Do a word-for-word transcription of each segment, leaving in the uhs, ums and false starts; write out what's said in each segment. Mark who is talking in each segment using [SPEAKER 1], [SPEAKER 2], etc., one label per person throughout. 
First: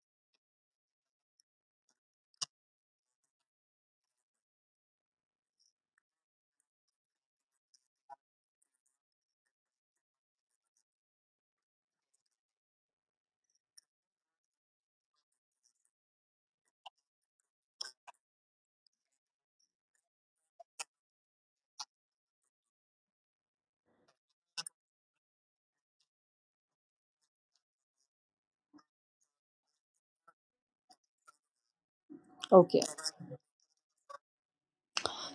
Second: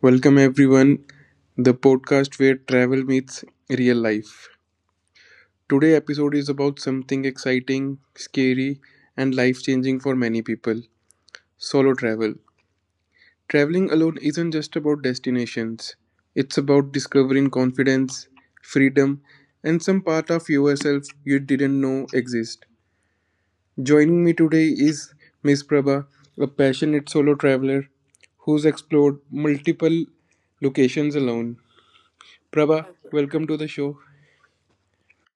[SPEAKER 1] Welcome everyone, the podcast where travel meets real life. Today episode is about something exciting, scary and life-changing for many people, solo travel. Traveling alone isn't just about destinations. It's about discovering confidence, freedom and some part of yourself you didn't know exist. Joining me today is Miss Prabha, a passionate solo traveler who's explored multiple locations alone.
[SPEAKER 2] Okay.
[SPEAKER 1] Prabha, welcome to the show.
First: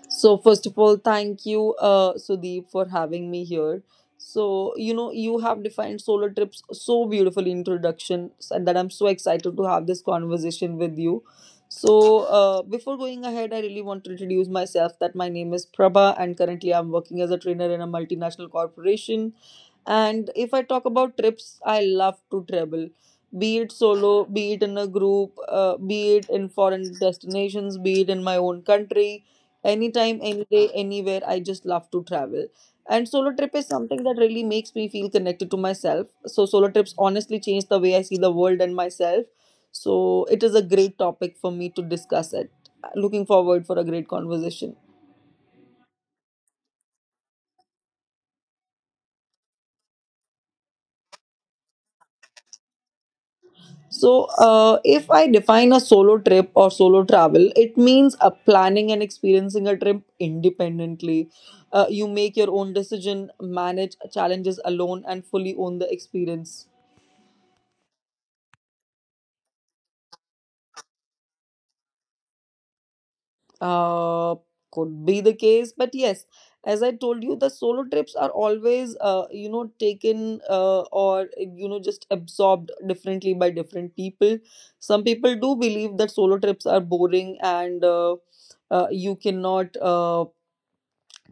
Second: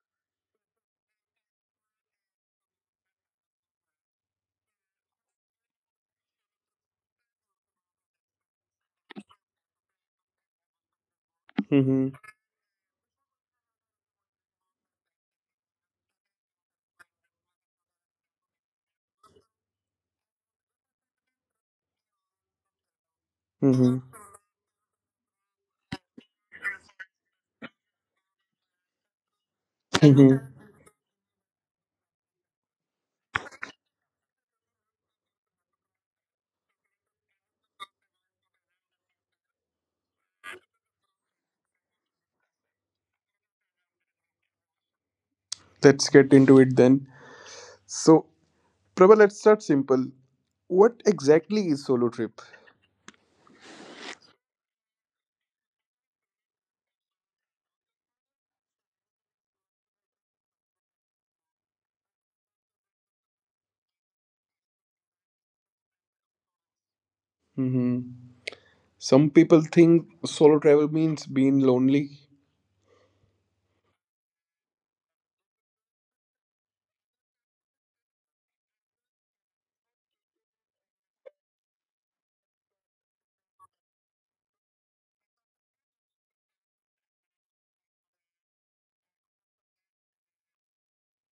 [SPEAKER 2] So first of all, thank you, uh, Sudeep, for having me here. So you know, you have defined solo trips so beautifully in introduction, and that I'm so excited to have this conversation with you.
[SPEAKER 1] Hmm.
[SPEAKER 2] So uh, Before going ahead, I really want to introduce myself. That my name is Prabha, and currently I'm working as a trainer in a multinational corporation. And if I talk about trips, I love to travel. Be it
[SPEAKER 1] Hmm.
[SPEAKER 2] solo, be it in a group, uh, be it in foreign destinations, be it in my own country, anytime,
[SPEAKER 1] Hmm.
[SPEAKER 2] any day, anywhere, I just love to travel. And solo trip is something that really makes me feel connected to myself. So solo trips honestly change the way I see the world and myself. So it is a great topic for me to discuss it. Looking forward for a great conversation.
[SPEAKER 1] Let's get into it then. So, Prabha, let's start simple. What exactly is solo trip?
[SPEAKER 2] so uh, if I define a solo trip or solo travel, it means uh, planning and experiencing a trip independently. Uh, you make your own decision, manage challenges alone, and fully own the experience.
[SPEAKER 1] Hmm. Some people think solo travel means being lonely.
[SPEAKER 2] Uh, could be the case, but yes, as I told you, the solo trips are always, uh, you know, taken uh, or, you know, just absorbed differently by different people. Some people do believe that solo trips are boring, and uh, uh, you cannot. Uh,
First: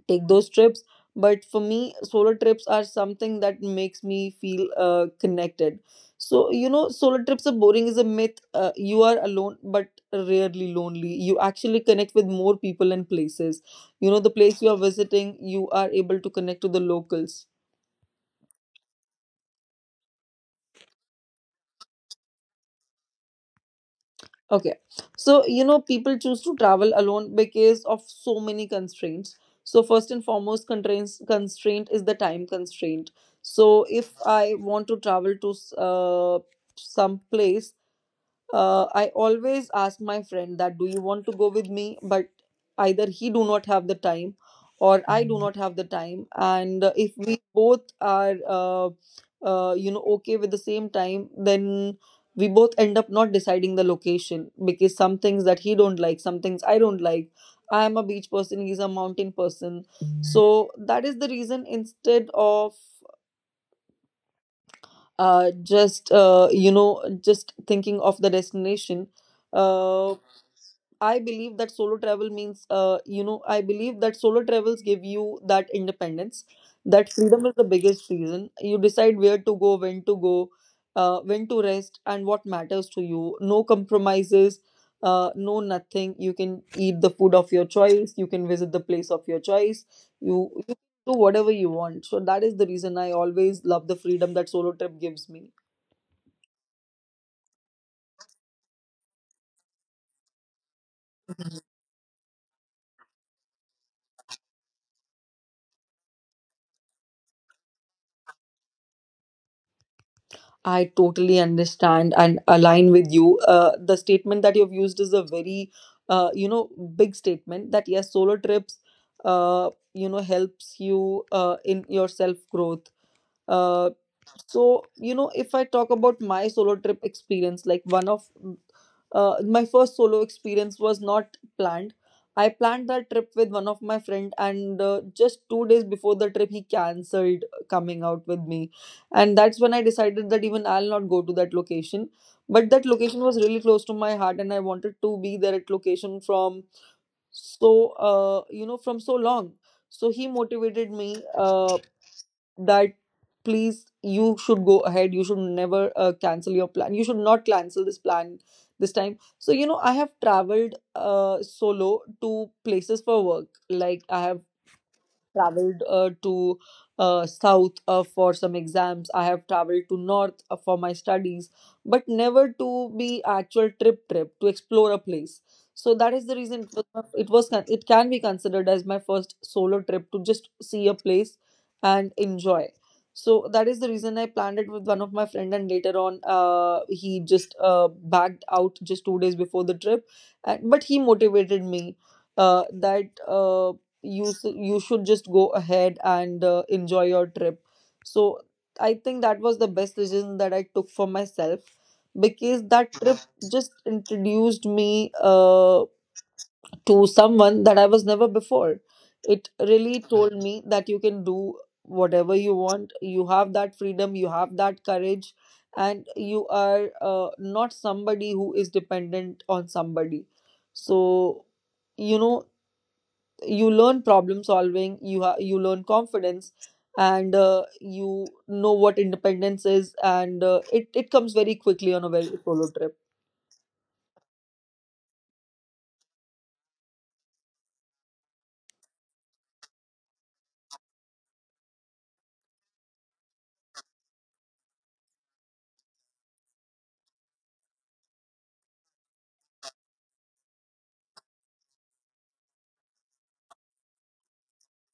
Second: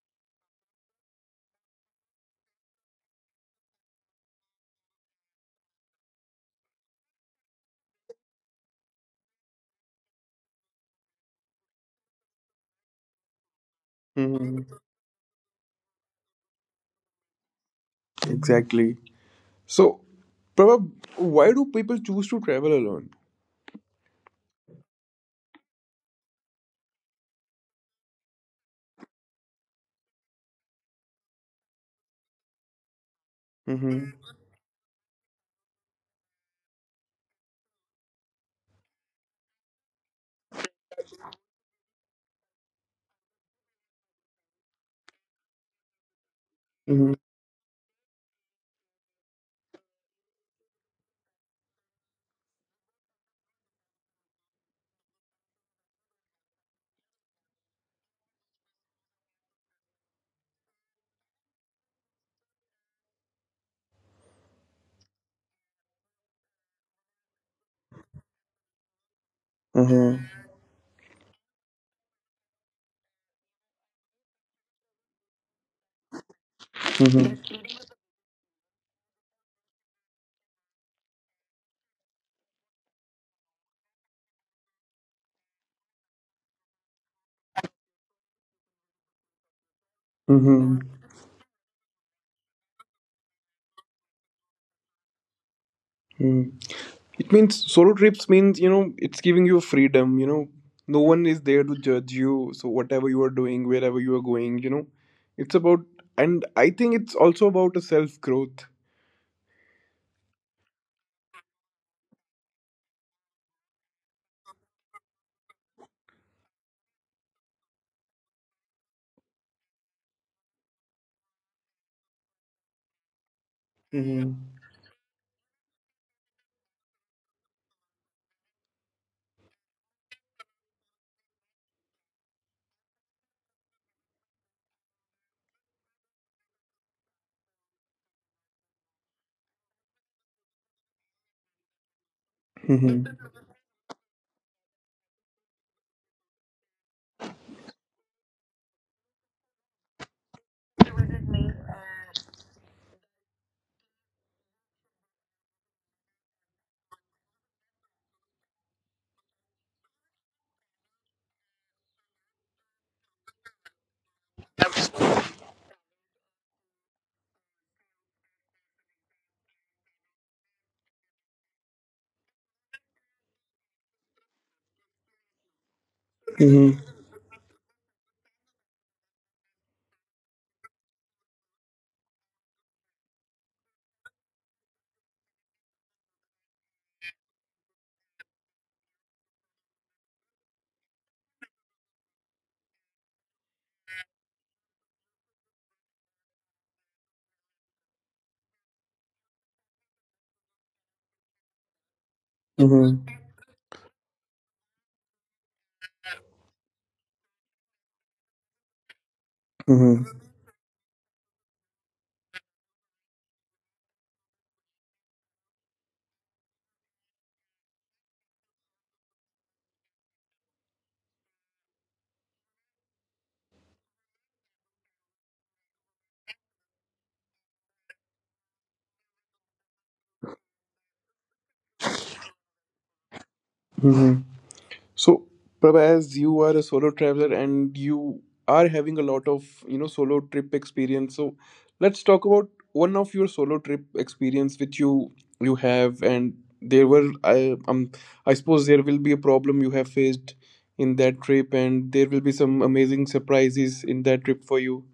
[SPEAKER 2] Take those trips. But for me, solo trips are something that makes me feel uh, connected. So you know, solo trips are boring is a myth. Uh, you are alone, but rarely lonely. You actually connect with more people and places. You know, the place you
[SPEAKER 1] Hmm.
[SPEAKER 2] are visiting, you are able to connect to the locals.
[SPEAKER 1] Exactly. So, Prabha, why do people choose to travel alone?
[SPEAKER 2] Okay. So, you know, people choose to travel alone because of so many constraints. So, first and foremost, constraints constraint is the time constraint. So,
[SPEAKER 1] Hmm.
[SPEAKER 2] if I want to travel to s- uh, some place, uh, I always ask my friend that do you want to go with me, but either he do not have the time or I do not have the time. And uh, if
[SPEAKER 1] Hmm.
[SPEAKER 2] we both are uh, uh, you know okay with the same time, then we both end up not deciding the location, because some things that he don't like, some things I don't like. I am a beach person, he's a mountain person. So that is the reason, instead of uh, just uh, you know just thinking of the destination. uh.
[SPEAKER 1] Hmm.
[SPEAKER 2] I believe that solo travel means, uh, you know, I believe that solo travels give you that independence. That freedom is the biggest reason. You decide where to go, when to go, uh, when to rest, and what matters to you. No compromises, uh, no nothing. You can eat the food of your choice. You can visit the place of your choice. You, you
[SPEAKER 1] Hmm.
[SPEAKER 2] do whatever you want. So that is the reason I always love the freedom that solo trip gives me.
[SPEAKER 1] Hmm. It means solo trips means, you know, it's giving you freedom, you know. No one is there to judge you. So whatever you are doing, wherever you are going, you know, it's about, and I think it's also about, a self growth.
[SPEAKER 2] I totally understand and align with you. Uh, the statement that you've used is a very, uh, you know, big statement that yes, solo trips, uh, you know, helps you uh, in your self growth. Uh,
[SPEAKER 1] Mm-hmm.
[SPEAKER 2] so, you know, if I talk about my solo trip experience, like one of uh, my first solo experience was not planned. I planned that trip with one of my friend, and uh, just two days before the trip, he cancelled coming out with me, and that's when I decided that even I'll not go to that location. But that
[SPEAKER 1] Mm-hmm.
[SPEAKER 2] location was really close to my heart, and I wanted to be there at location from so uh, you know from so long. So he motivated me uh, that please, you should go ahead, you should never uh, cancel your plan, you should not cancel this plan this time. So you know, I have traveled uh, solo to places for work. Like I have traveled uh, to uh, south uh, for some exams, I have traveled to north uh, for my studies, but never to be actual trip trip to explore a place. So that is the reason it
[SPEAKER 1] Mm-hmm.
[SPEAKER 2] was my- it was con- it can be considered as my first solo trip to just see a place and enjoy. So that is the reason I planned it with one of my friend, and later on uh, he just uh, backed out just two days before the trip. And, but he motivated me uh, that Uh, you s- you should just go ahead and uh, enjoy your trip. So I think that was the best decision that I took for myself, because that trip just introduced me uh, to someone that I was never before. It really
[SPEAKER 1] Mm-hmm.
[SPEAKER 2] told me that you can do whatever you want, you have that freedom, you have that courage, and you are uh, not somebody who is dependent on somebody. So you know, you learn problem solving, you ha- you learn confidence, and uh, you know what independence is. And uh, it it comes very quickly on a very solo trip.
[SPEAKER 1] Mm-hmm. So, Prabha, as you are a solo traveler and you are having a lot of, you know, solo trip experience, so let's talk about one of your solo trip experience which you you have, and there were I um I suppose there will be a problem you have faced in that trip, and there will be some amazing surprises in that trip for you.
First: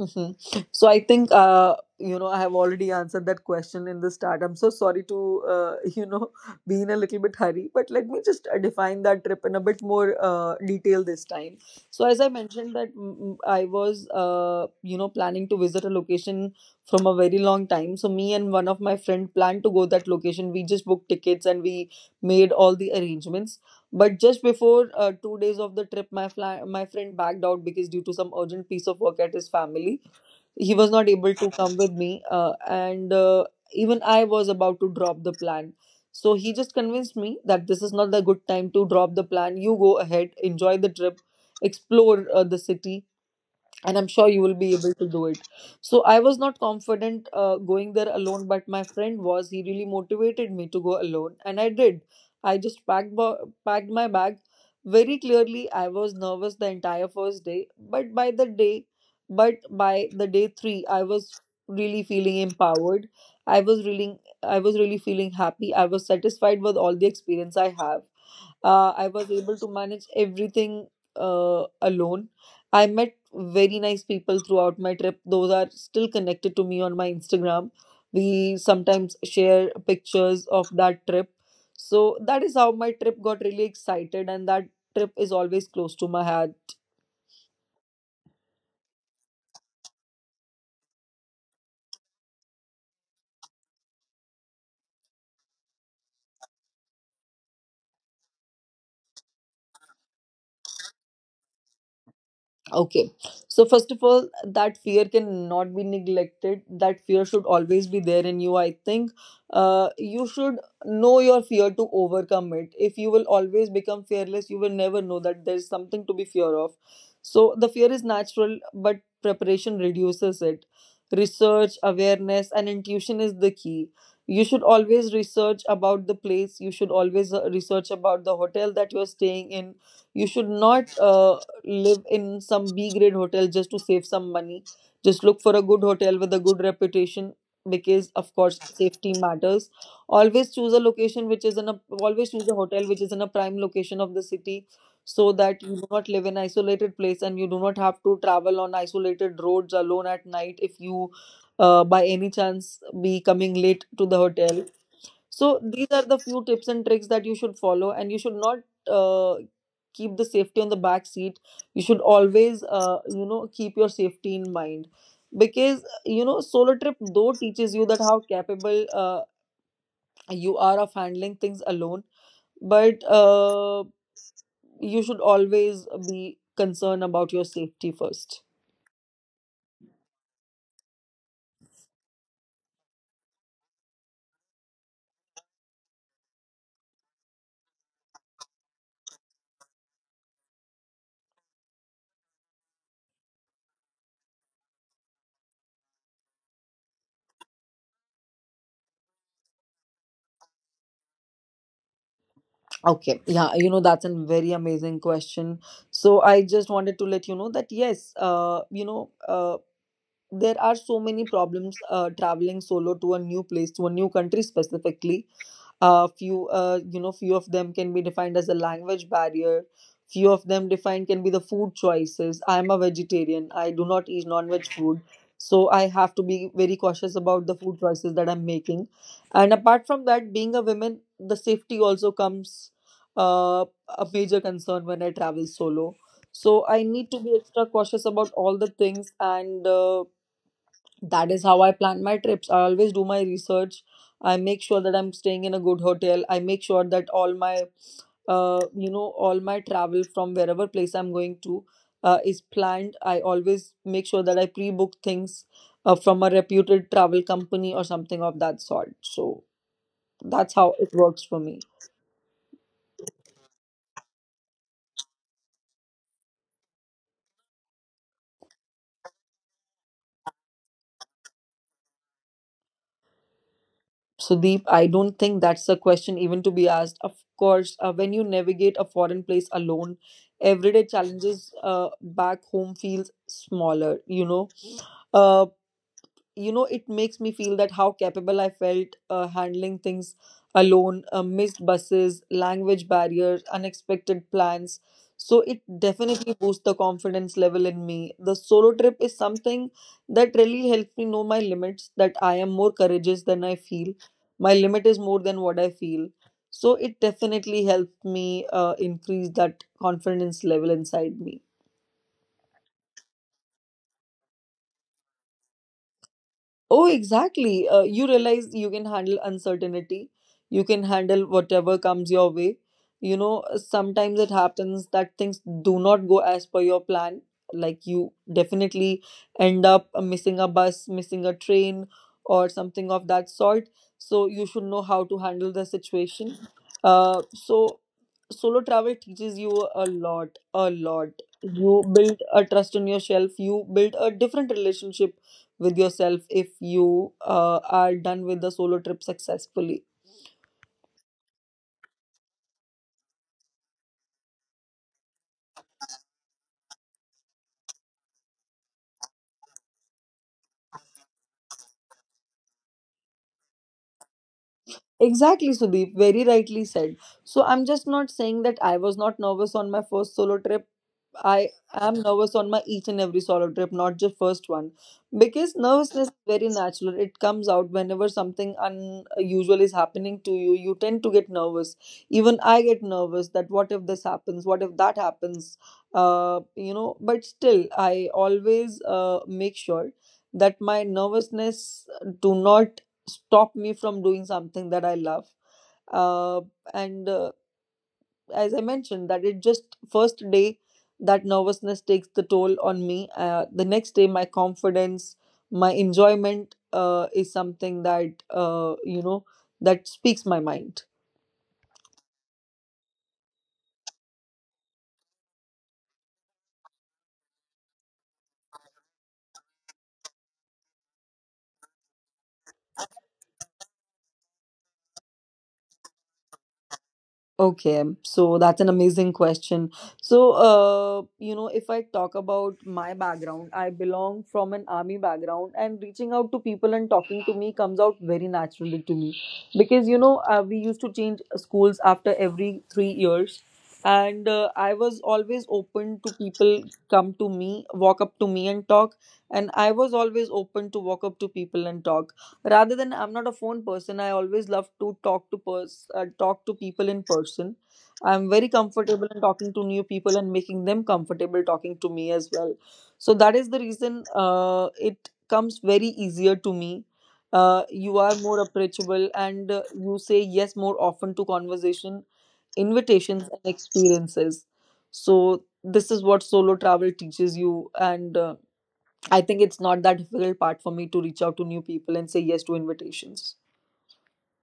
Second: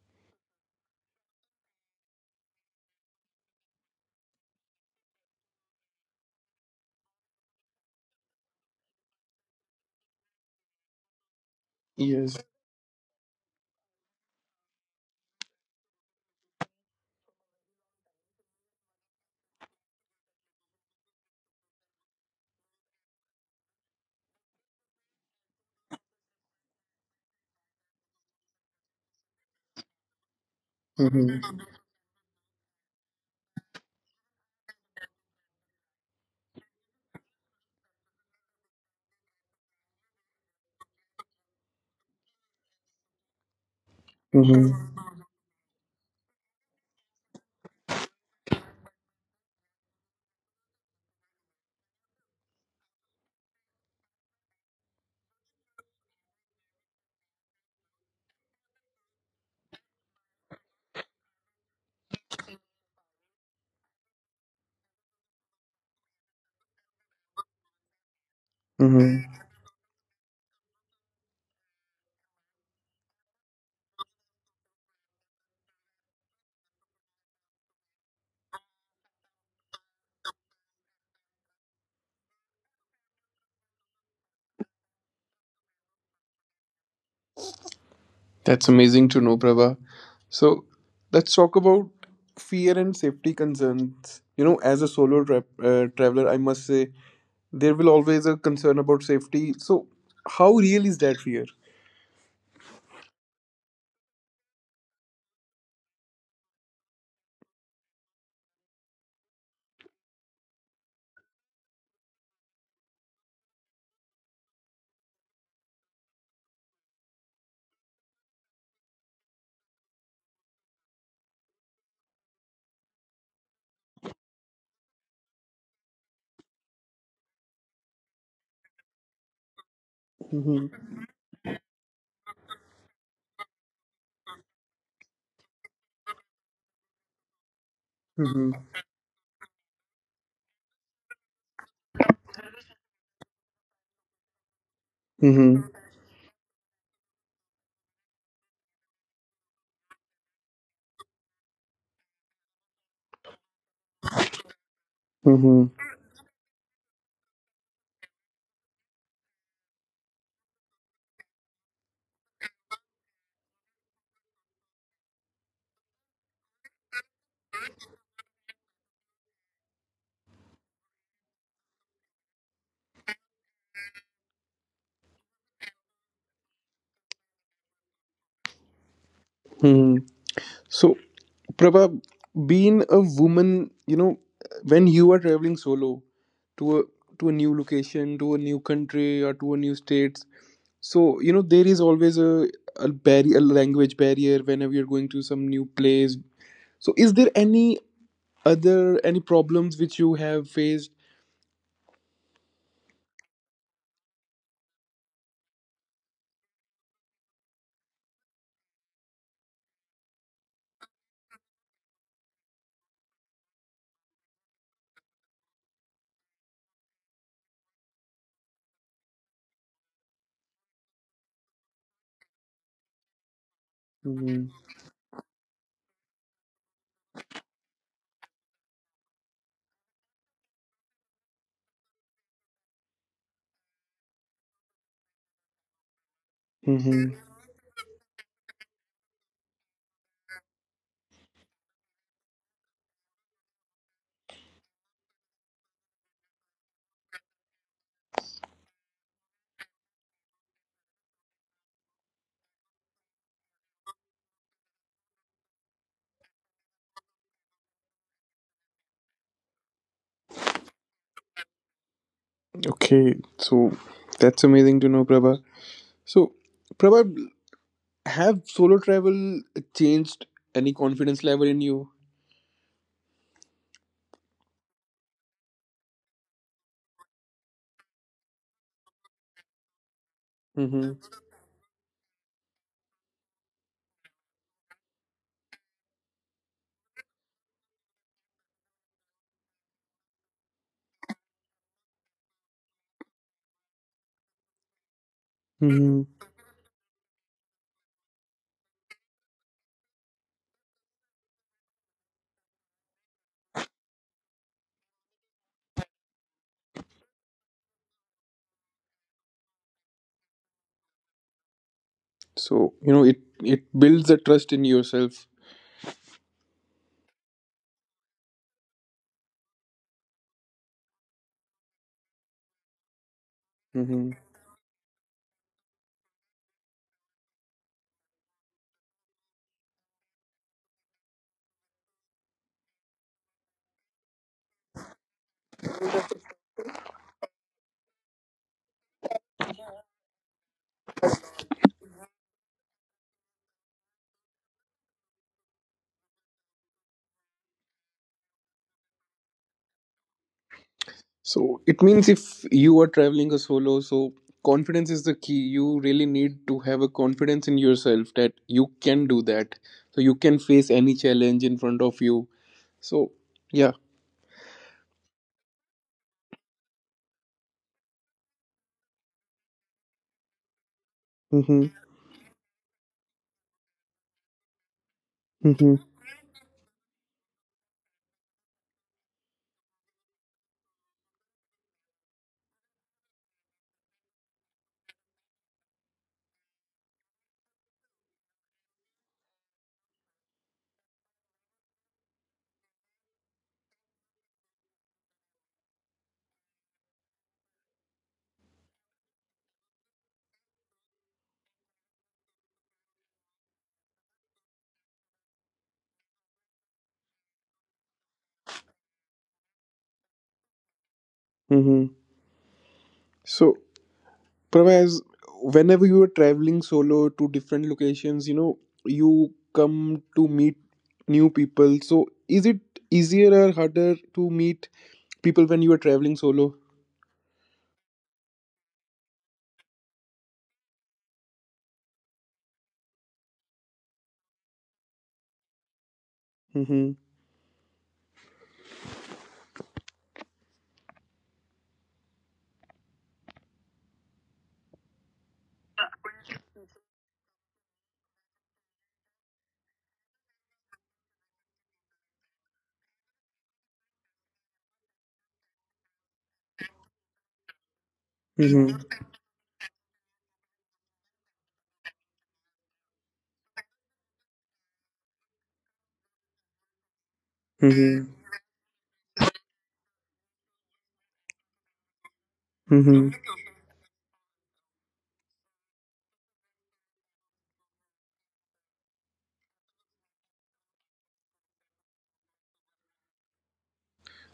[SPEAKER 2] Hmm. So I think uh, you know I have already answered that question in the start. I'm so sorry to uh, you know, be in a little bit hurry, but let me just uh, define that trip in a bit more uh, detail this time. So as I
[SPEAKER 1] Yes.
[SPEAKER 2] mentioned that mm, mm, I was, uh, you know planning to visit a location from a very long time. So me and one of my friend planned to go that location. We just booked tickets and we made all the arrangements. But just before uh, two days of the trip, my fly- my friend backed out because due to some urgent piece of work at his family, he was not able to
[SPEAKER 1] Mm-hmm.
[SPEAKER 2] come with me. Uh, and uh, even I was about to drop the plan. So he just convinced me that this is not the good time to drop the plan. You go ahead, enjoy the trip, explore uh, the city, and I'm sure you will be able to do it. So I was not confident uh, going there alone, but my friend was. He really motivated me to go alone, and I did. I just packed ba- packed my bag. Very clearly, I was nervous the entire first day. but by the day but by the day three, I was really feeling empowered. i was really I was really feeling happy, I was satisfied with all the experience I have. uh, I was
[SPEAKER 1] Mm-hmm.
[SPEAKER 2] able to manage everything uh, alone. I met very nice people throughout my trip. Those are still connected to me on my Instagram. We sometimes share pictures of that trip. So that is how my trip got really excited, and that trip is always close to my heart.
[SPEAKER 1] That's amazing to know, Prabha. So let's talk about fear and safety concerns. You know, as a solo tra- uh, traveler, I must say there will always a concern about safety. So how real is that fear?
[SPEAKER 2] Okay. So first of all, that fear cannot be neglected. That fear should always be there in you. I think uh, you should know your fear to overcome it. If you will always become fearless, you will never know that there's something to be fear of. So the fear is natural, but preparation reduces it. Research, awareness, and intuition is the key. You should always research about the place. You should always uh, research about the hotel that you're staying in. You should
[SPEAKER 1] Hmm.
[SPEAKER 2] not uh, live in some B grade hotel just to save some money. Just look for a good hotel with a good reputation, because of course
[SPEAKER 1] Hmm.
[SPEAKER 2] safety matters. Always choose a location which is in a always choose a hotel which is in a prime location of the city, so that
[SPEAKER 1] Hmm.
[SPEAKER 2] you do not live in isolated place, and you do not have to travel on isolated roads alone at night if you uh, by any chance be coming late to the hotel. So
[SPEAKER 1] Hmm.
[SPEAKER 2] these are the few tips and tricks that you should follow, and you should not uh, keep the safety on the back seat. You should always, uh, you know, keep your safety in mind, because you know, solo trip though teaches you that how capable uh, you are of handling things alone, but uh, you should always be concerned about your safety first.
[SPEAKER 1] Hmm. So Prabha, being a woman, you know, when you are traveling solo to a to a new location, to a new country, or to a new state. So, you know, there is always a, a barrier, a language barrier whenever you're going to some new place. So, is there any other, any problems which you have faced?
[SPEAKER 2] Okay, yeah, you know, that's a very amazing question. So I just wanted to let you know that yes, uh, you know, uh, there are so many problems uh, traveling solo to a new place, to a new country, specifically uh, few uh, you know few of them can be defined as a language barrier. Few of them defined can be the food choices. I am a vegetarian, I do not eat
[SPEAKER 1] Mm-hmm.
[SPEAKER 2] non-veg food, so I have to be very cautious about the food choices that I'm making. And apart from that, being a woman, the safety also comes uh, a major concern when I travel solo. So I need to be extra cautious about all the things, and uh, that is how I plan my trips. I always do my research, I make sure that I'm staying in a good hotel, I make sure that all my uh, you know all my travel from wherever place I'm going to uh, is planned. I always make sure that I pre-book things uh, from a reputed travel company or something of that sort, so that's how it works for me.
[SPEAKER 1] Okay, so that's amazing to know, Prabha. So, Prabha, have solo travel changed any confidence level in you?
[SPEAKER 2] Sudeep, I don't think that's a question even to be asked. Of course, uh, when you navigate a foreign place alone, everyday
[SPEAKER 1] Mm-hmm.
[SPEAKER 2] challenges uh, back home feels smaller. You know, Uh, you know it makes me feel that how capable I felt uh, handling things alone, uh, missed buses, language barriers, unexpected plans. So it
[SPEAKER 1] Mm-hmm.
[SPEAKER 2] definitely boosts the confidence level in me. The solo trip is something that really helps me know my limits, that I am more courageous than I feel. My limit is more than what I feel. So it definitely helped me uh, increase that confidence level inside me.
[SPEAKER 1] So, you know, it, it builds a trust in yourself.
[SPEAKER 2] Oh, exactly. Uh, you realize you can handle uncertainty. You can handle whatever comes your way. You know,
[SPEAKER 1] Mm-hmm.
[SPEAKER 2] sometimes it happens that things do not go as per your plan. Like, you definitely end up missing a bus, missing a train, or something of that sort. So you should know how to handle the situation. Uh, so solo travel teaches you a lot, a lot. You build a trust in yourself. You build a different relationship with yourself if you uh, are done with the solo trip successfully.
[SPEAKER 1] So it means if you are traveling a solo, so confidence is the key. You really need to have a confidence in yourself that you can do that. So you can face any challenge in front of you. So yeah.
[SPEAKER 2] Exactly, Sudeep, very rightly said. So, I'm just not saying that I was not nervous on my first solo trip. I
[SPEAKER 1] Mm-hmm.
[SPEAKER 2] am nervous on my each and every solo trip, not just first one, because
[SPEAKER 1] Mm-hmm.
[SPEAKER 2] nervousness is very natural. It comes out whenever something unusual is happening to you. You tend to get nervous. Even I get nervous that what if this happens? What if that happens? Uh, you know. But still, I always uh, make sure that my nervousness do not stop me from doing something that I love, uh, and uh, as I mentioned, that it just first day that nervousness takes the toll on me. Uh, the next day, my confidence, my enjoyment uh, is something that, uh, you know, that speaks my mind.
[SPEAKER 1] Mm-hmm. So Pravaz, whenever you are traveling solo to different locations, you know, you come to meet new people. So is it easier or harder to meet people when you are traveling solo?
[SPEAKER 2] Okay, so that's an amazing question. So, uh, you know, if I talk about my background, I belong from an army background, and reaching out to people and
[SPEAKER 1] Mm-hmm.
[SPEAKER 2] talking to me comes out very naturally to me because, you know, uh, we used to change schools after every three years, and uh, I was always open to people come to me, walk up to me, and talk, and I was always open to walk up to people and talk rather than, I'm not a phone person. I always love to talk to pers- uh, talk to people in person. I'm very comfortable in talking to new people and making them comfortable talking to me as well. So that is the reason uh, it comes very easier to me. Uh, you
[SPEAKER 1] Mm-hmm.
[SPEAKER 2] are more approachable, and uh, you say yes more often to conversation
[SPEAKER 1] Mm-hmm.
[SPEAKER 2] invitations and experiences. So this is what solo travel teaches you. And uh, I think it's not that difficult part for me to reach out to new people and say yes to invitations.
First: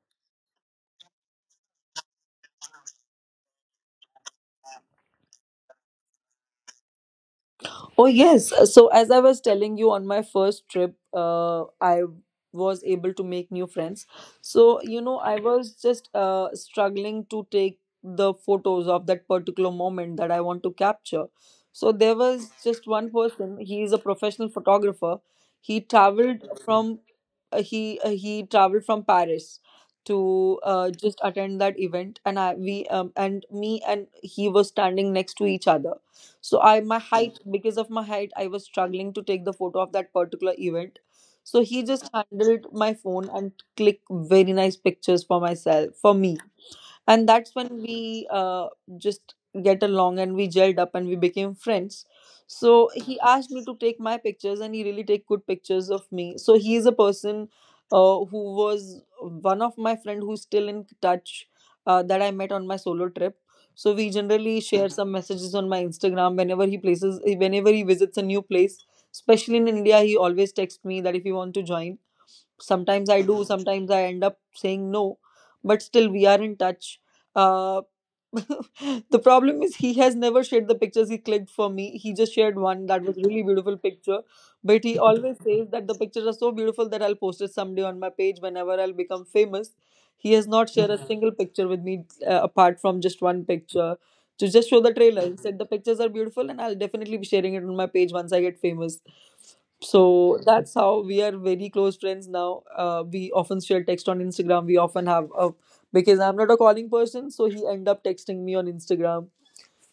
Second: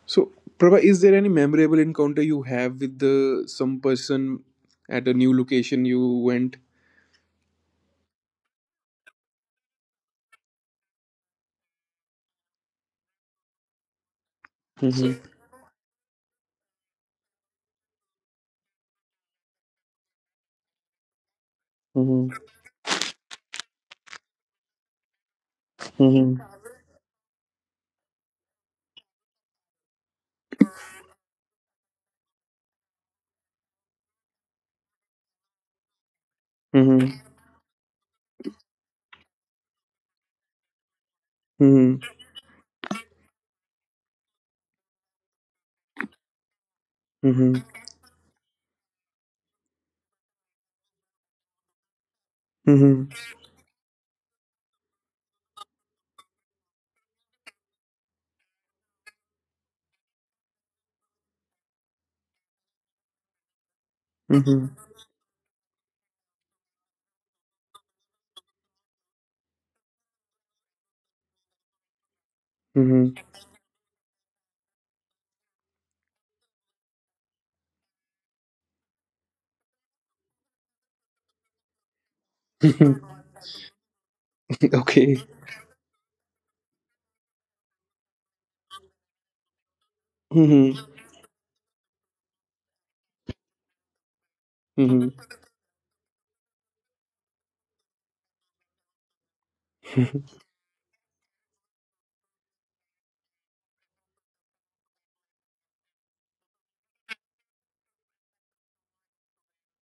[SPEAKER 1] So, Prabha, is there any memorable encounter you have with the some person at a new location you went?
[SPEAKER 2] Oh, yes. So, as I was telling you, on my first trip, uh, I was able to make new friends. So, you know,
[SPEAKER 1] Mm-hmm.
[SPEAKER 2] I was just uh, struggling to take the photos of that particular moment that I want to capture. So, there was
[SPEAKER 1] Mm-hmm.
[SPEAKER 2] just one person, he is a professional photographer. He
[SPEAKER 1] Mm-hmm.
[SPEAKER 2] traveled from uh, he uh, he traveled from Paris to uh, just attend that event. And I we um, and me and he were standing next to each other. So I my
[SPEAKER 1] Mm-hmm.
[SPEAKER 2] height because of my height, I was struggling to take the photo of that particular event. So he just handled my phone and click very nice pictures for myself for me. And that's
[SPEAKER 1] Mm-hmm.
[SPEAKER 2] when we uh, just get along and we gelled up and we became friends. So
[SPEAKER 1] Mm-hmm.
[SPEAKER 2] he asked me to take my pictures, and he really take good pictures of me. So he is a person uh, who was one of my friend who's still in touch, uh, that I met on my solo trip. So we generally
[SPEAKER 1] Mm-hmm.
[SPEAKER 2] share some messages on my Instagram whenever he places whenever he visits a new place, especially in India. He always texts me that if you want to join. Sometimes I do, sometimes I end up saying no, but still we are in touch. uh the problem is, he has never shared the pictures he clicked for me. He just shared one that was
[SPEAKER 1] Mm-hmm.
[SPEAKER 2] really beautiful picture, but he
[SPEAKER 1] Okay.
[SPEAKER 2] always says that the pictures are so beautiful that I'll post it someday on my page whenever I'll become famous. He has not shared
[SPEAKER 1] Mm-hmm.
[SPEAKER 2] a Mhm. single picture with me, uh, apart from just one picture, to just show the
[SPEAKER 1] Mm-hmm.
[SPEAKER 2] trailer. He said the pictures are beautiful and I'll definitely be sharing it on my page once I get famous. So that's how we are very close friends now. Uh, we often share text on Instagram, we often have a, because I'm not a calling person, so he end up texting me on Instagram.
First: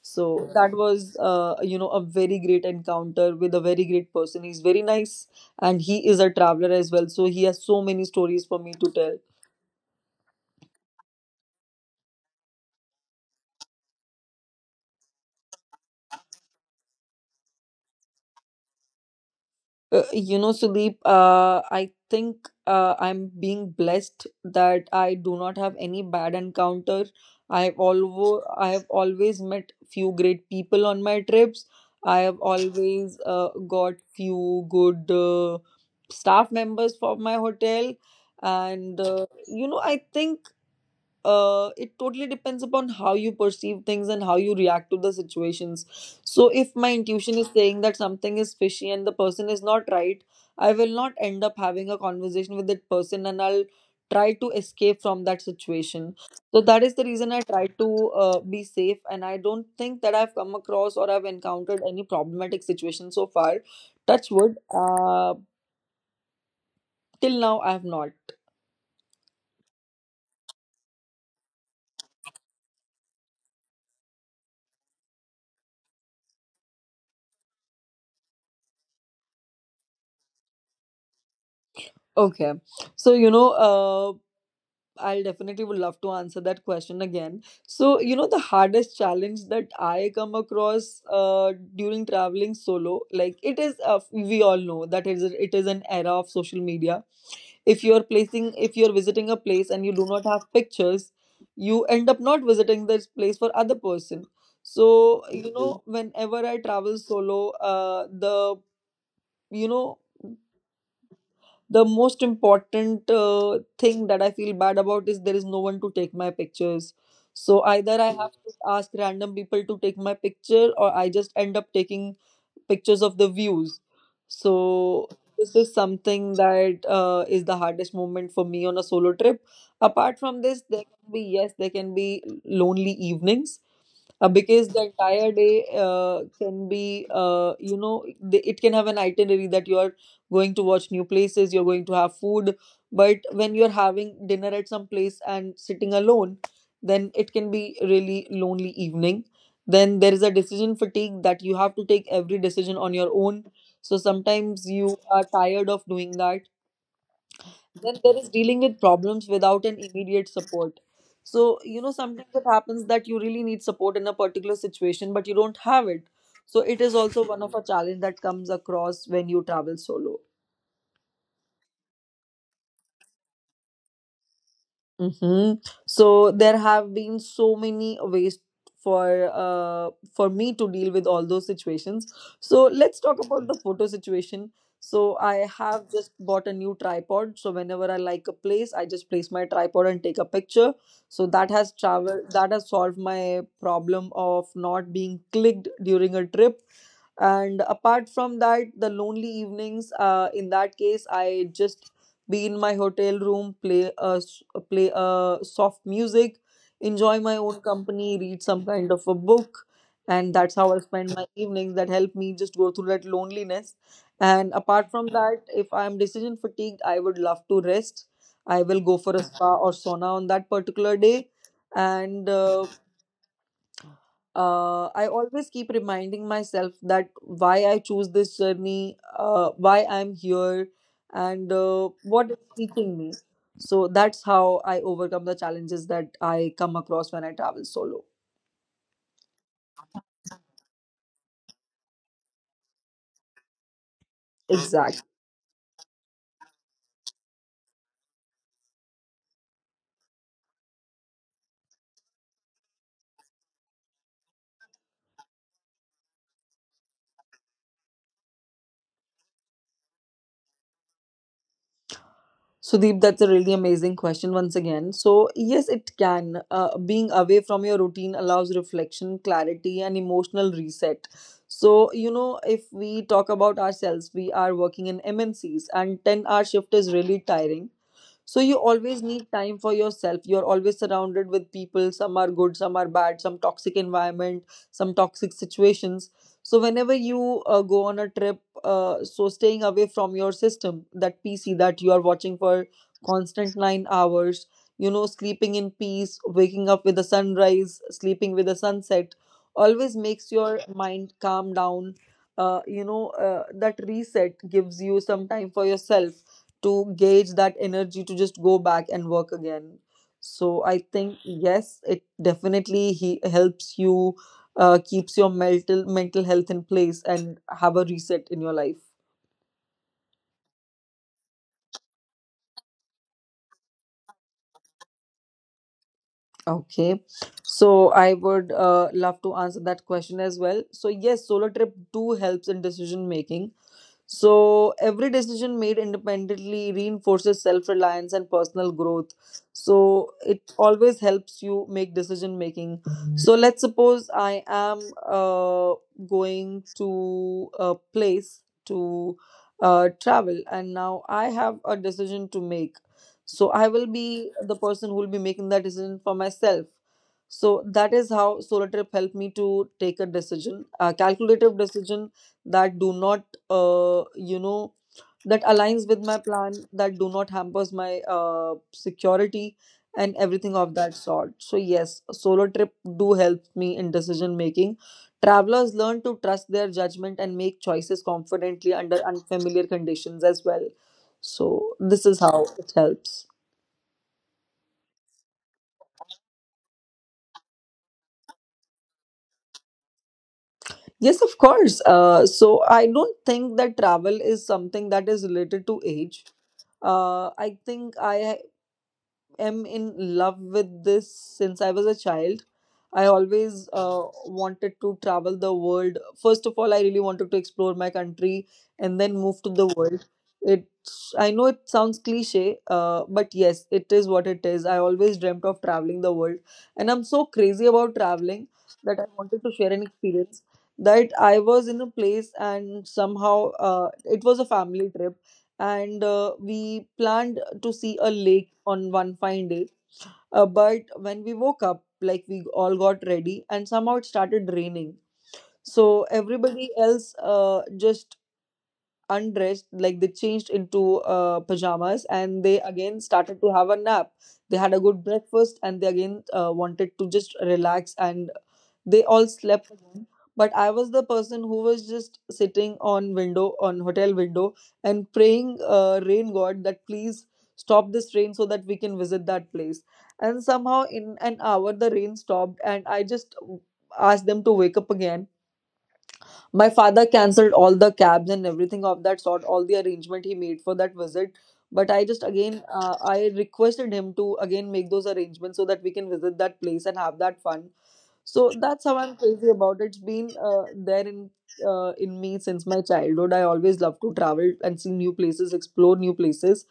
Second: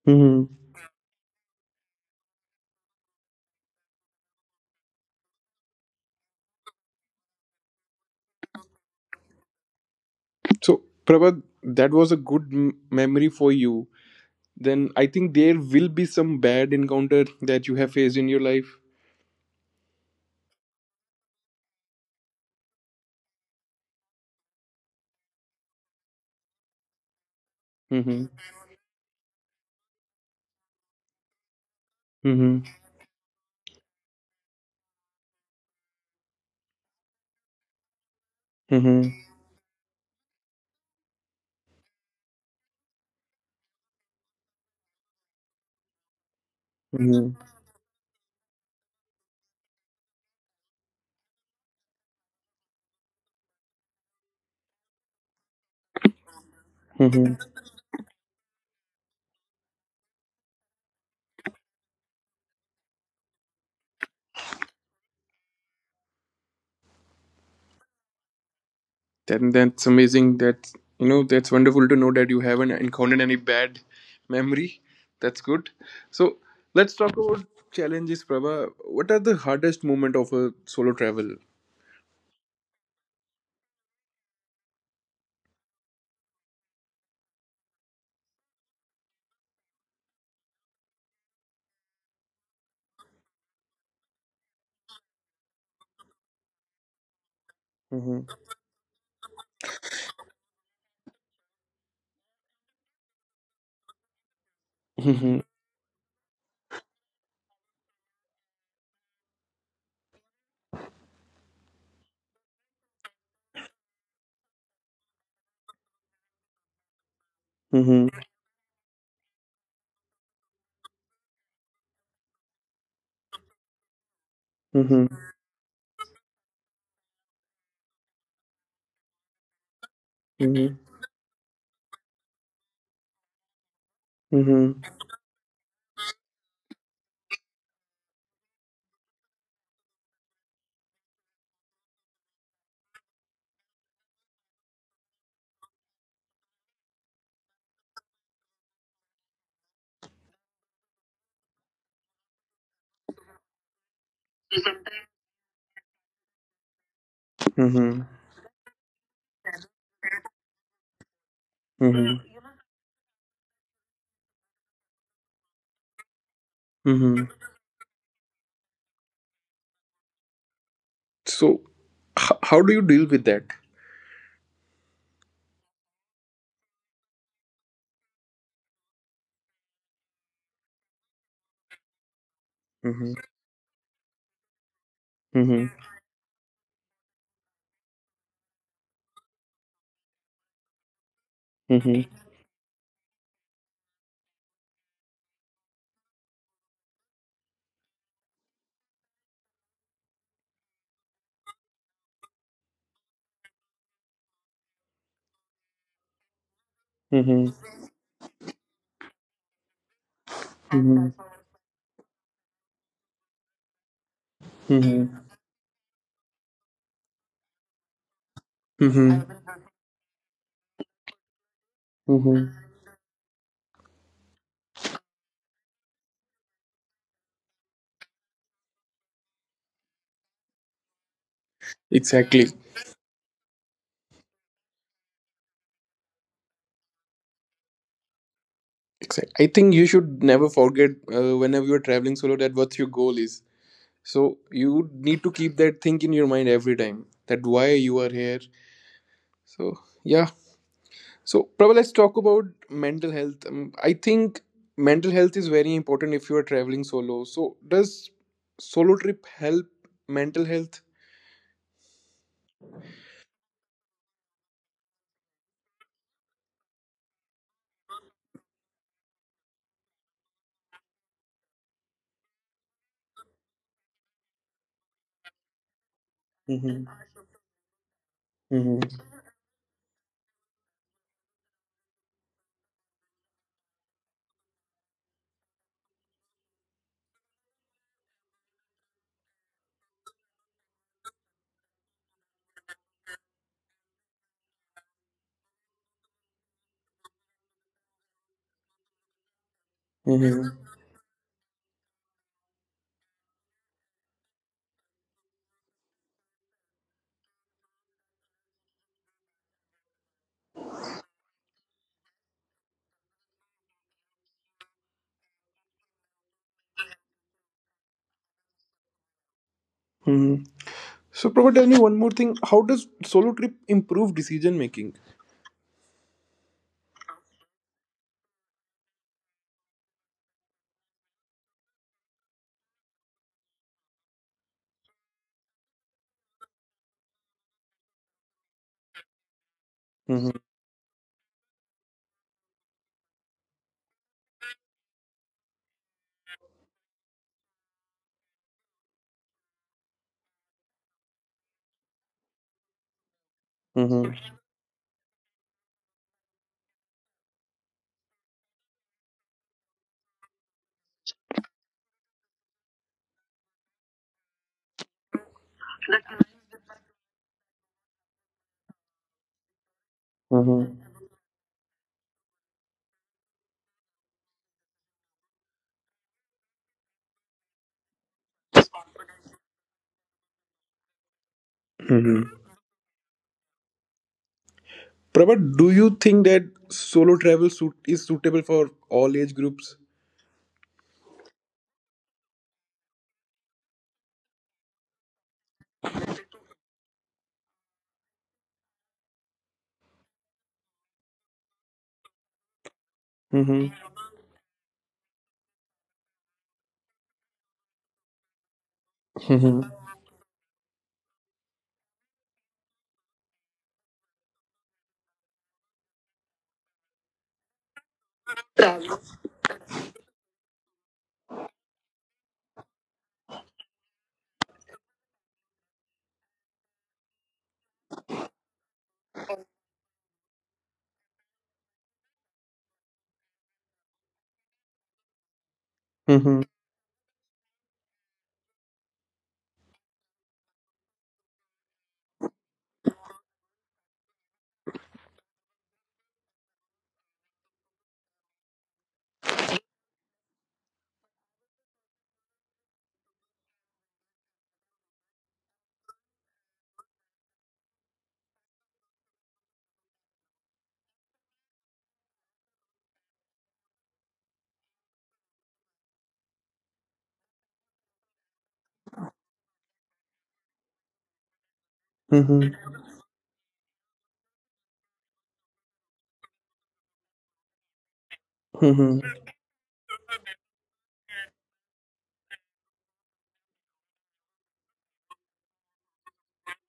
[SPEAKER 2] So
[SPEAKER 1] Mm-hmm.
[SPEAKER 2] that was, uh, you know a very great encounter with a very great person. He's very nice, and he is a traveler as well, so he has so many stories for me to tell.
[SPEAKER 1] So, Prabha, that was a good m- memory for you. Then I think there will be some bad encounter that you have faced in your life.
[SPEAKER 2] Uh, you know, Sudeep, uh, I think uh, I'm being blessed that I do not have any bad encounter. I have
[SPEAKER 1] Mm-hmm.
[SPEAKER 2] always I have always met few great people on my trips. I have
[SPEAKER 1] Mm-hmm.
[SPEAKER 2] always uh, got few good uh, staff members for my hotel, and uh, you know, I think uh, it totally depends upon how you perceive things and how you react to the situations. So, if my
[SPEAKER 1] Mm-hmm.
[SPEAKER 2] intuition is saying that something is fishy and the person is not right, I will not end up having a conversation with that person, and I'll try to escape from that situation. So, that is the reason
[SPEAKER 1] Mm-hmm.
[SPEAKER 2] I try to uh, be safe. And I don't think that I've come across or I've encountered any problematic situation so far. Touch wood, uh, till now, I have not.
[SPEAKER 1] Then that's amazing. That you know that's wonderful to know that you haven't encountered any bad memory. That's good. So let's talk about challenges, Prabha. What are the hardest moment of a solo travel?
[SPEAKER 2] Okay. So, you know, uh. I'll definitely would love to answer that question again. So, you know, the hardest challenge that I come across uh, during traveling solo, like, it is, uh, we all know that it is, it is an era of social media. If you're
[SPEAKER 1] Mhm.
[SPEAKER 2] placing, if you're visiting a place and you do not have pictures, you end up not visiting this place for other person. So,
[SPEAKER 1] Mhm.
[SPEAKER 2] you know, Mhm. whenever I travel solo, uh, the, you know, the most important uh, thing that I feel bad about is there is no one to take my pictures. So either
[SPEAKER 1] Mhm.
[SPEAKER 2] I have to ask random people to take my picture, or I just end up taking pictures of the views.
[SPEAKER 1] Mhm.
[SPEAKER 2] So this is something that uh, is the hardest moment for me on a solo trip. Apart from this,
[SPEAKER 1] Mhm.
[SPEAKER 2] there can be, yes, there can be lonely evenings uh, because
[SPEAKER 1] Mhm.
[SPEAKER 2] the entire day uh, can be, uh, you know the- it can have an itinerary that you are going to watch new places, you're going to have food. But when you're having dinner at some place and sitting alone, then it can be really lonely evening. Then there is a decision fatigue, that you have to take every decision on your own, so sometimes you are tired of doing that. Then
[SPEAKER 1] Mhm.
[SPEAKER 2] there is dealing with problems without an immediate support. So you know,
[SPEAKER 1] Mhm.
[SPEAKER 2] sometimes it happens that you really need support in a particular situation, but you don't have it. So it is also
[SPEAKER 1] Mhm.
[SPEAKER 2] one of a challenge that comes across when you travel solo.
[SPEAKER 1] So h- how do you deal with that?
[SPEAKER 2] Mm-hmm. So there have been so many ways for uh for me to deal with all those situations. So let's
[SPEAKER 1] Mhm.
[SPEAKER 2] talk about the photo situation. So I
[SPEAKER 1] Mhm.
[SPEAKER 2] have just bought a new tripod. So whenever I like a place, I just place my tripod and take a picture. So that has
[SPEAKER 1] Mhm.
[SPEAKER 2] travel that has solved my problem of not being clicked during a trip. And apart from that, the lonely evenings, uh, in that case, I just be in my hotel room, play a, s- play a soft music, enjoy my
[SPEAKER 1] Mhm.
[SPEAKER 2] own company, read some kind of a book. And that's how I
[SPEAKER 1] Mhm.
[SPEAKER 2] spend my evenings that help me just go through that loneliness. And apart from
[SPEAKER 1] Mhm.
[SPEAKER 2] that, if I'm decision fatigued, I would love to rest. I will go for a
[SPEAKER 1] Mhm.
[SPEAKER 2] spa or sauna on that particular day. And
[SPEAKER 1] Mhm.
[SPEAKER 2] uh, uh, I always keep reminding myself that why I choose this journey, uh, why I'm here, and uh, what it's
[SPEAKER 1] Exactly.
[SPEAKER 2] teaching me. So that's how I overcome the challenges that I come across when I travel solo.
[SPEAKER 1] Exactly. I think you should never forget, uh, whenever you're traveling solo, that what your goal is. So you
[SPEAKER 2] Exactly.
[SPEAKER 1] need to keep that thing in your mind every time that why you are here. So yeah. So Prabha, let's talk about mental health. Um, I think mental health is very important if you are traveling solo. So does solo trip help mental health?
[SPEAKER 2] Sudeep, that's a really amazing question once again. So, yes, it can. Uh, being away from your routine allows reflection, clarity, and emotional reset. So, you know, if we talk about ourselves, we are working in M N Cs, and ten hour shift
[SPEAKER 1] Mhm,
[SPEAKER 2] is really tiring, so you
[SPEAKER 1] mhm,
[SPEAKER 2] always need time for yourself. You're always surrounded with people. Some are good, some are bad, some toxic environment, some toxic situations. So whenever you uh, go on a trip, uh, so staying away from your system, that pc that you are watching for constant nine hours, you know, sleeping in peace, waking up with the sunrise, sleeping with the sunset, always makes
[SPEAKER 1] mhm.
[SPEAKER 2] your mind calm down. Uh, you know, uh, that reset gives you some time for yourself, to gauge that energy to just go back and work again. So I think yes, it definitely he helps you, uh, keeps your mental mental health in place and have a reset in your life.
[SPEAKER 1] Hmm. So Prabha, tell me one more thing. How does solo trip improve decision making?
[SPEAKER 2] Okay, so I would uh, love to answer that question as well. So yes, solo trip do helps in decision making. So every decision made independently reinforces self-reliance and personal growth. So
[SPEAKER 1] Mhm,
[SPEAKER 2] it always helps you make decision making. So let's suppose I am uh, going to a place to uh, travel, and now I have a decision to make. So I will
[SPEAKER 1] mhm,
[SPEAKER 2] be the person who will be making that decision for myself. So that is how solo trip helped me to take a decision, a calculative decision that do not, uh, you know, that aligns with my plan, that do not hampers my uh, security and everything of
[SPEAKER 1] mhm,
[SPEAKER 2] that sort. So yes, a solo trip do help me in decision making. Travelers learn to trust their judgment and make choices confidently under unfamiliar conditions as well. So this is
[SPEAKER 1] mhm.
[SPEAKER 2] how it helps.
[SPEAKER 1] Prabhat, do you think that solo travel suit is suitable for all age groups?
[SPEAKER 2] Yes, of course. Uh, so I don't think that travel is something that is related to age. uh, I think I am in love with this since I was a child. I always
[SPEAKER 1] Mhm,
[SPEAKER 2] uh, wanted to travel the world. First of all, I really wanted to explore my country, and then move to the
[SPEAKER 1] mhm,
[SPEAKER 2] world. It I know it sounds cliche, uh, but yes, it is what it is. I always dreamt of traveling the world, and I'm so crazy about traveling that I wanted to share an experience that I was in a place, and somehow uh, it was a family trip, and uh, we planned to see a lake on one fine day. Uh, but when we woke up, like, we all got ready, and somehow it started raining. So
[SPEAKER 1] mhm,
[SPEAKER 2] everybody else uh, just undressed, like they changed into uh, pajamas, and they again started to have a nap. They had a good breakfast, and they again uh, wanted to just relax, and they all slept again. But I was the person who was just sitting on window, on hotel window, and praying uh, rain god, that please stop this rain so that we can visit that place. And somehow in an hour the rain stopped, and I just asked them to wake up again. My father cancelled all the cabs and everything of that sort, all the arrangement he made for that visit. But I just
[SPEAKER 1] mhm,
[SPEAKER 2] again, uh, I requested him to again make those arrangements so that we can visit that place and have that fun. So that's how
[SPEAKER 1] mhm,
[SPEAKER 2] I'm crazy about it. It's been uh, there in uh, in me since my childhood. I always love to travel and see new places, explore new places,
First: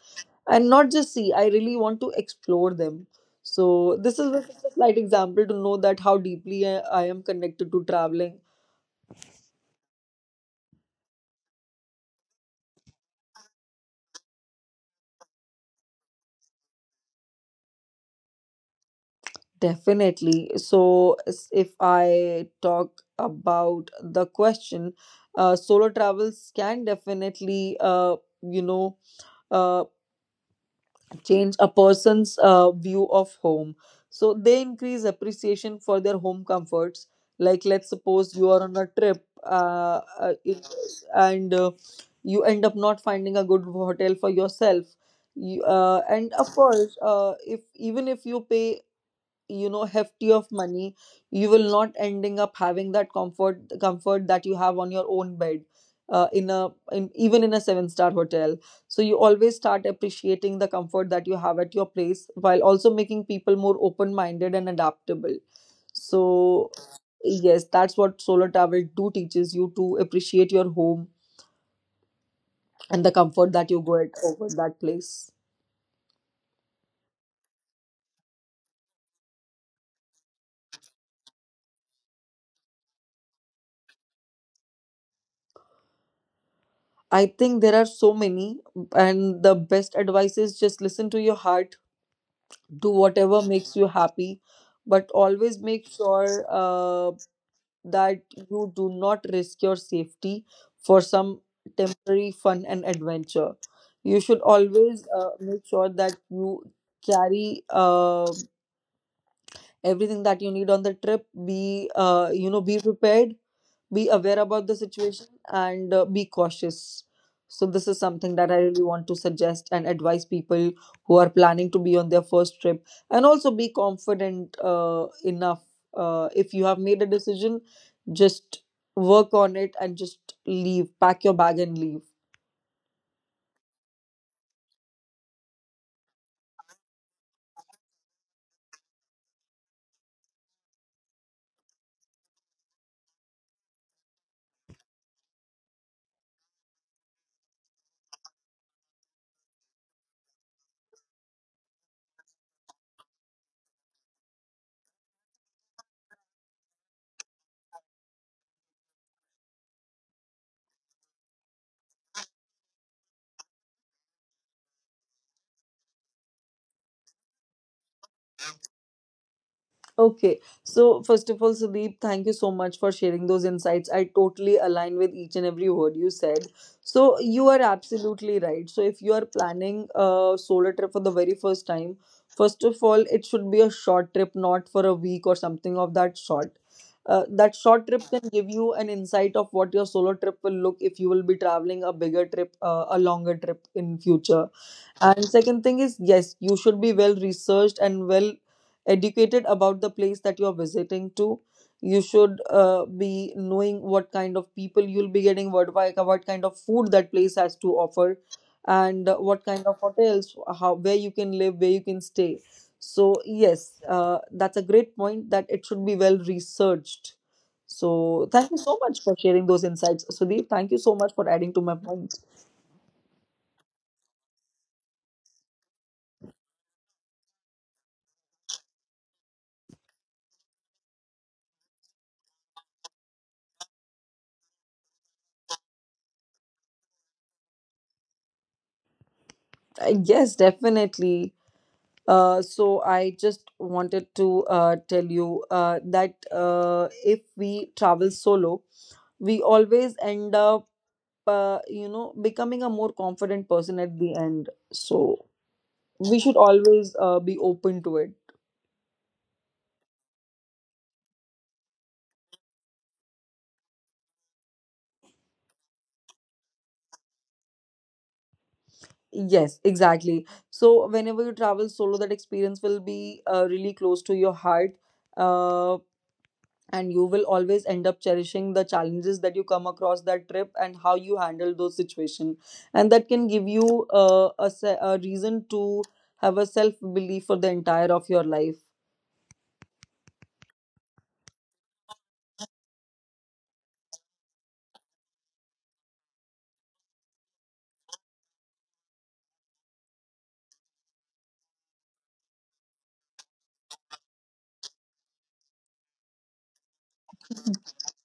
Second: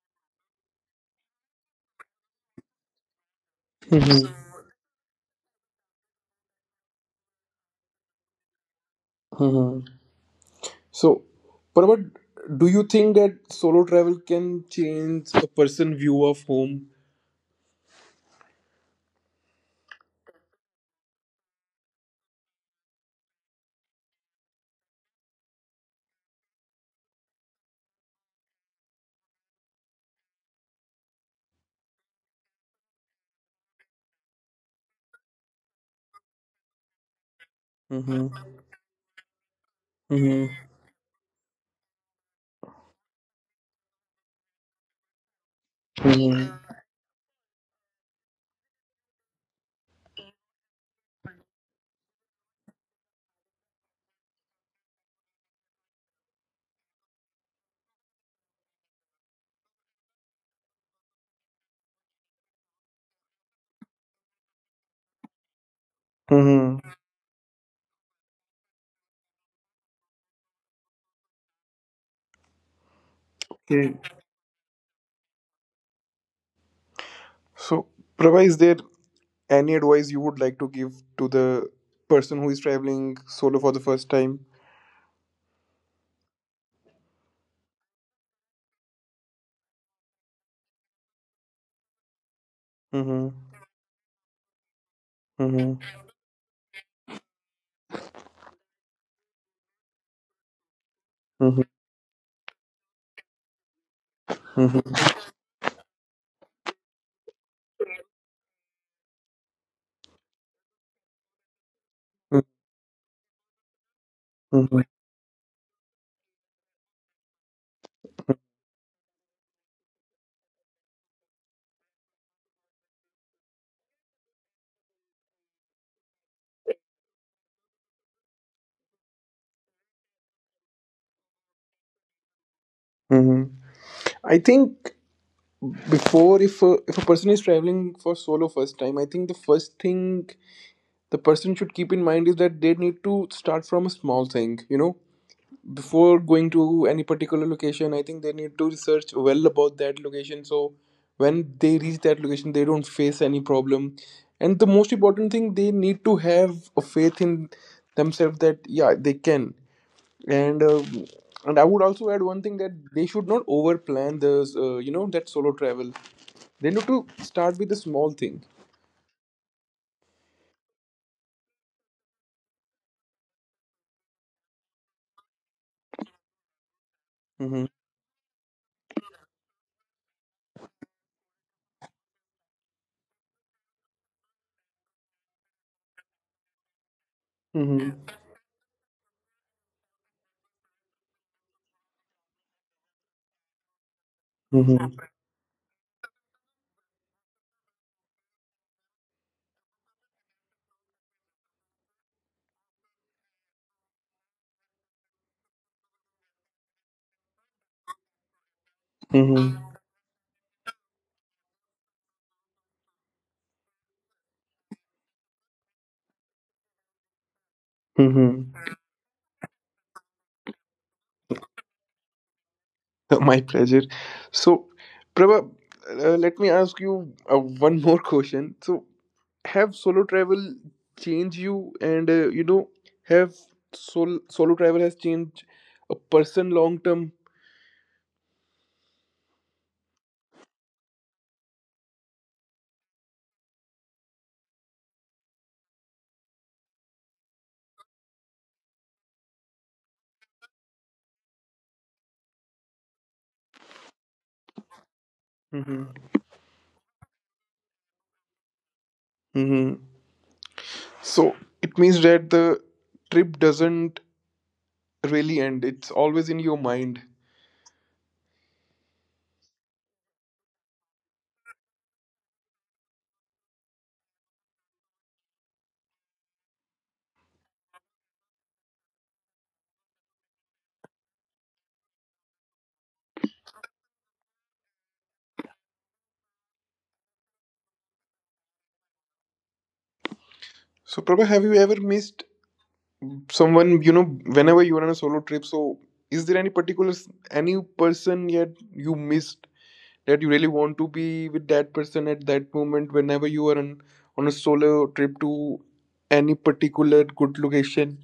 [SPEAKER 2] and not just see. I really want to explore them. So this
[SPEAKER 1] mhm,
[SPEAKER 2] is just a slight example to know that how deeply I, I am connected to traveling.
[SPEAKER 1] mhm. So, Prabhat, do you think that solo travel can change a person's view of home?
[SPEAKER 2] Definitely. So s- if I talk about the question, uh, solo travels can definitely, uh, you know, uh, change a person's uh, view of home. So they increase appreciation for their home comforts. Like, let's
[SPEAKER 1] Mhm,
[SPEAKER 2] suppose you are on a trip, uh, uh,
[SPEAKER 1] mhm,
[SPEAKER 2] it, and uh, you end up not finding a good hotel for yourself. You, uh, and
[SPEAKER 1] mhm,
[SPEAKER 2] of course, uh, if even if you pay, you know, hefty of money, you will not ending up having that comfort comfort that you have on your own bed, uh, in a in even in a seven star hotel. So you always start appreciating the comfort that you have at your place, while also making people more open minded and adaptable. So
[SPEAKER 1] mhm.
[SPEAKER 2] yes, that's what solo travel do teaches you, to appreciate your home and the comfort that you
[SPEAKER 1] Okay.
[SPEAKER 2] get over that place.
[SPEAKER 1] So, Prabha, is there any advice you would like to give to the person who is traveling solo for the first time?
[SPEAKER 2] I think there are so many, and the best advice is just listen to your heart, do whatever
[SPEAKER 1] Mhm,
[SPEAKER 2] makes you happy, but always
[SPEAKER 1] mhm,
[SPEAKER 2] make sure uh, that you do not risk your safety for some
[SPEAKER 1] mhm,
[SPEAKER 2] temporary fun and adventure. You should
[SPEAKER 1] mhm,
[SPEAKER 2] always uh, make sure that you carry uh, everything that you need on the trip. Be, uh, you know, be prepared, be aware about the
[SPEAKER 1] mhm,
[SPEAKER 2] situation, and uh, be cautious. So this is something that I really want to suggest and advise people who are planning to be on their first trip, and also be confident uh, enough. Uh, if you have made a decision, just work on it, and just leave, pack your bag and leave.
[SPEAKER 1] mhm. I think before, if a, if a person is traveling for solo first time, I think the first thing the person should keep in mind is that they need to start from a small thing, you know. Before going to any particular location, I think they need to research well about that location so when they reach that location they don't face any problem. And the most important thing, they need to have a faith in themselves that yeah, they can. And um, and I would also add one thing, that they should not overplan the uh, you know that solo travel, they need to start with a small thing.
[SPEAKER 2] Okay. So first of all, Sudeep, thank you so much for sharing those insights. I totally align with each and every word you said. So you are
[SPEAKER 1] Mm-hmm.
[SPEAKER 2] absolutely right. So if you are planning a solo trip for the very first time, first of all, it should be a short trip, not for a week or something of that sort. Uh, that short trip
[SPEAKER 1] Mm-hmm.
[SPEAKER 2] can give you an insight of what your solo trip will look if you will be traveling a bigger trip, uh, a longer trip in future.
[SPEAKER 1] Mm-hmm.
[SPEAKER 2] And second thing is, yes, you should be well researched and well educated about the place that you're visiting to. You should uh, be knowing what kind of people you'll be getting, what, wi- what kind of food that place has to offer, and uh, what
[SPEAKER 1] Mm-hmm.
[SPEAKER 2] kind of hotels, how, where you can live, where you can stay. So yes, uh, that's a great point that it should be well researched. So thank you so
[SPEAKER 1] Mm-hmm.
[SPEAKER 2] much for sharing those insights, Sudeep. Thank you so much for adding to my point.
[SPEAKER 1] My pleasure. So, Prabha, uh, let me ask you uh, one more question. So, have solo travel changed you, and uh, you know, have sol- solo travel has changed a person long term?
[SPEAKER 2] Uh, Yes, definitely. Uh, so I just wanted to uh, tell you uh, that uh, if we travel solo, we always end up uh, you know, becoming a more confident person at the end. So
[SPEAKER 1] Mm-hmm.
[SPEAKER 2] we should always uh, be open to it.
[SPEAKER 1] Mm-hmm. So it means that the trip doesn't really end; it's always in your mind.
[SPEAKER 2] Yes, exactly. So whenever you travel solo, that experience will be uh, really close to your heart. Uh, and you will always end up cherishing the challenges that you come across that trip and how you handle those situations, and that can give you uh, a, se- a reason to have a self belief for the entire of your life.
[SPEAKER 1] So, Prabha, have you ever missed someone you know whenever you're on a solo trip, so is there any particular s- any person yet you missed that you really want to be with that person at that moment whenever you are on on a solo trip to any particular good location?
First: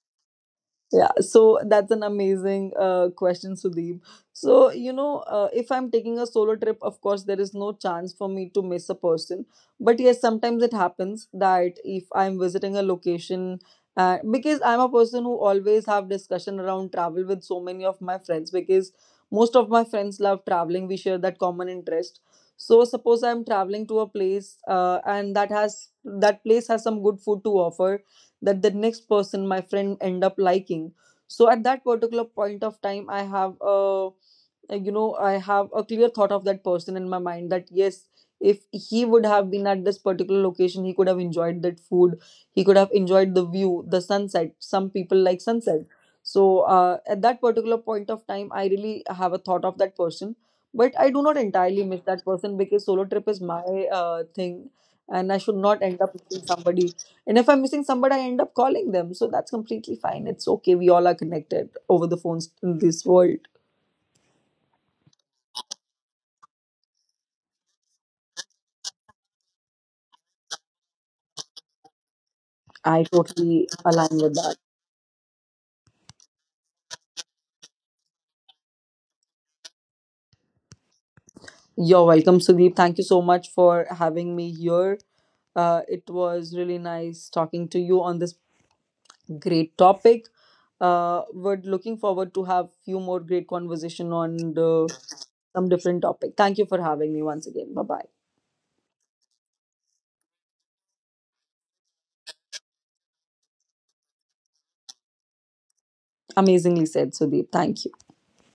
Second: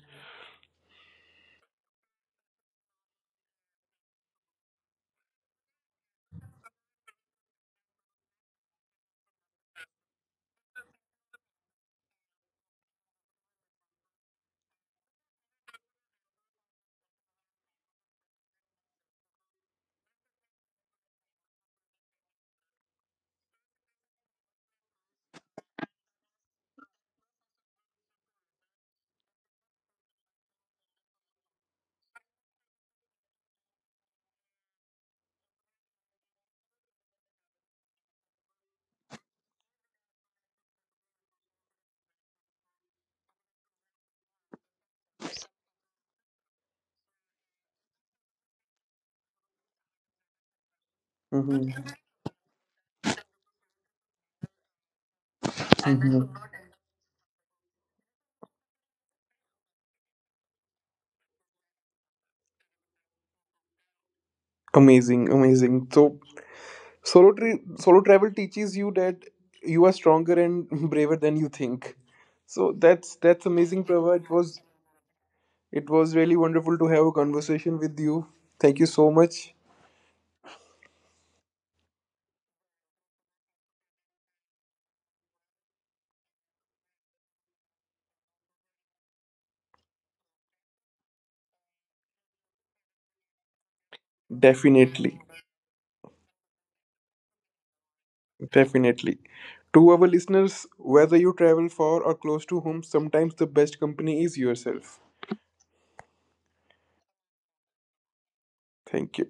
[SPEAKER 2] Yeah, so that's an amazing uh, question, Sudeep. So, you know, uh, if I'm taking a solo trip, of course, there is no chance for me to miss a person. But yes, sometimes it happens that if I'm visiting a location, uh, because I'm a person who always have discussion around travel with so many of my friends, because most of my friends love traveling. We share that common interest. So, suppose I'm traveling to a place uh, and that has that place has some good food to offer that the next person, my friend, end up liking. So at that particular point of time I have a, uh, you know, I have a clear thought of that person in my mind, that yes, if he would have been at this particular location, he could have enjoyed that food, he could have enjoyed the view, the sunset. Some people like sunset. So uh, at that particular point of time I really have a thought of that person, but I do not entirely
[SPEAKER 1] Hmm.
[SPEAKER 2] miss that person because solo trip is my uh, thing, and I should not end up
[SPEAKER 1] Hmm.
[SPEAKER 2] missing somebody. And if I'm missing somebody, I end up calling them. So that's completely fine. It's okay. We all are connected over the phones in this world.
[SPEAKER 1] Amazing, amazing. So solo trip solo travel teaches you that you are stronger and braver than you think. So
[SPEAKER 2] I
[SPEAKER 1] that's that's
[SPEAKER 2] totally
[SPEAKER 1] amazing, Prava.
[SPEAKER 2] align
[SPEAKER 1] it
[SPEAKER 2] with that.
[SPEAKER 1] was it was really wonderful to have a conversation with you. Thank you so much.
[SPEAKER 2] You're welcome, Sudeep. Thank you so much for having me here. Uh, it was really nice talking to you on this great topic. Uh, we're looking forward to have few more great conversation on the
[SPEAKER 1] Definitely,
[SPEAKER 2] some different topic. Thank you for having me once again. Bye bye.
[SPEAKER 1] definitely. To our listeners, whether you travel for or close to home, sometimes the best company is yourself.
[SPEAKER 2] Amazingly said, Sudeep. Thank you.
[SPEAKER 1] Thank you.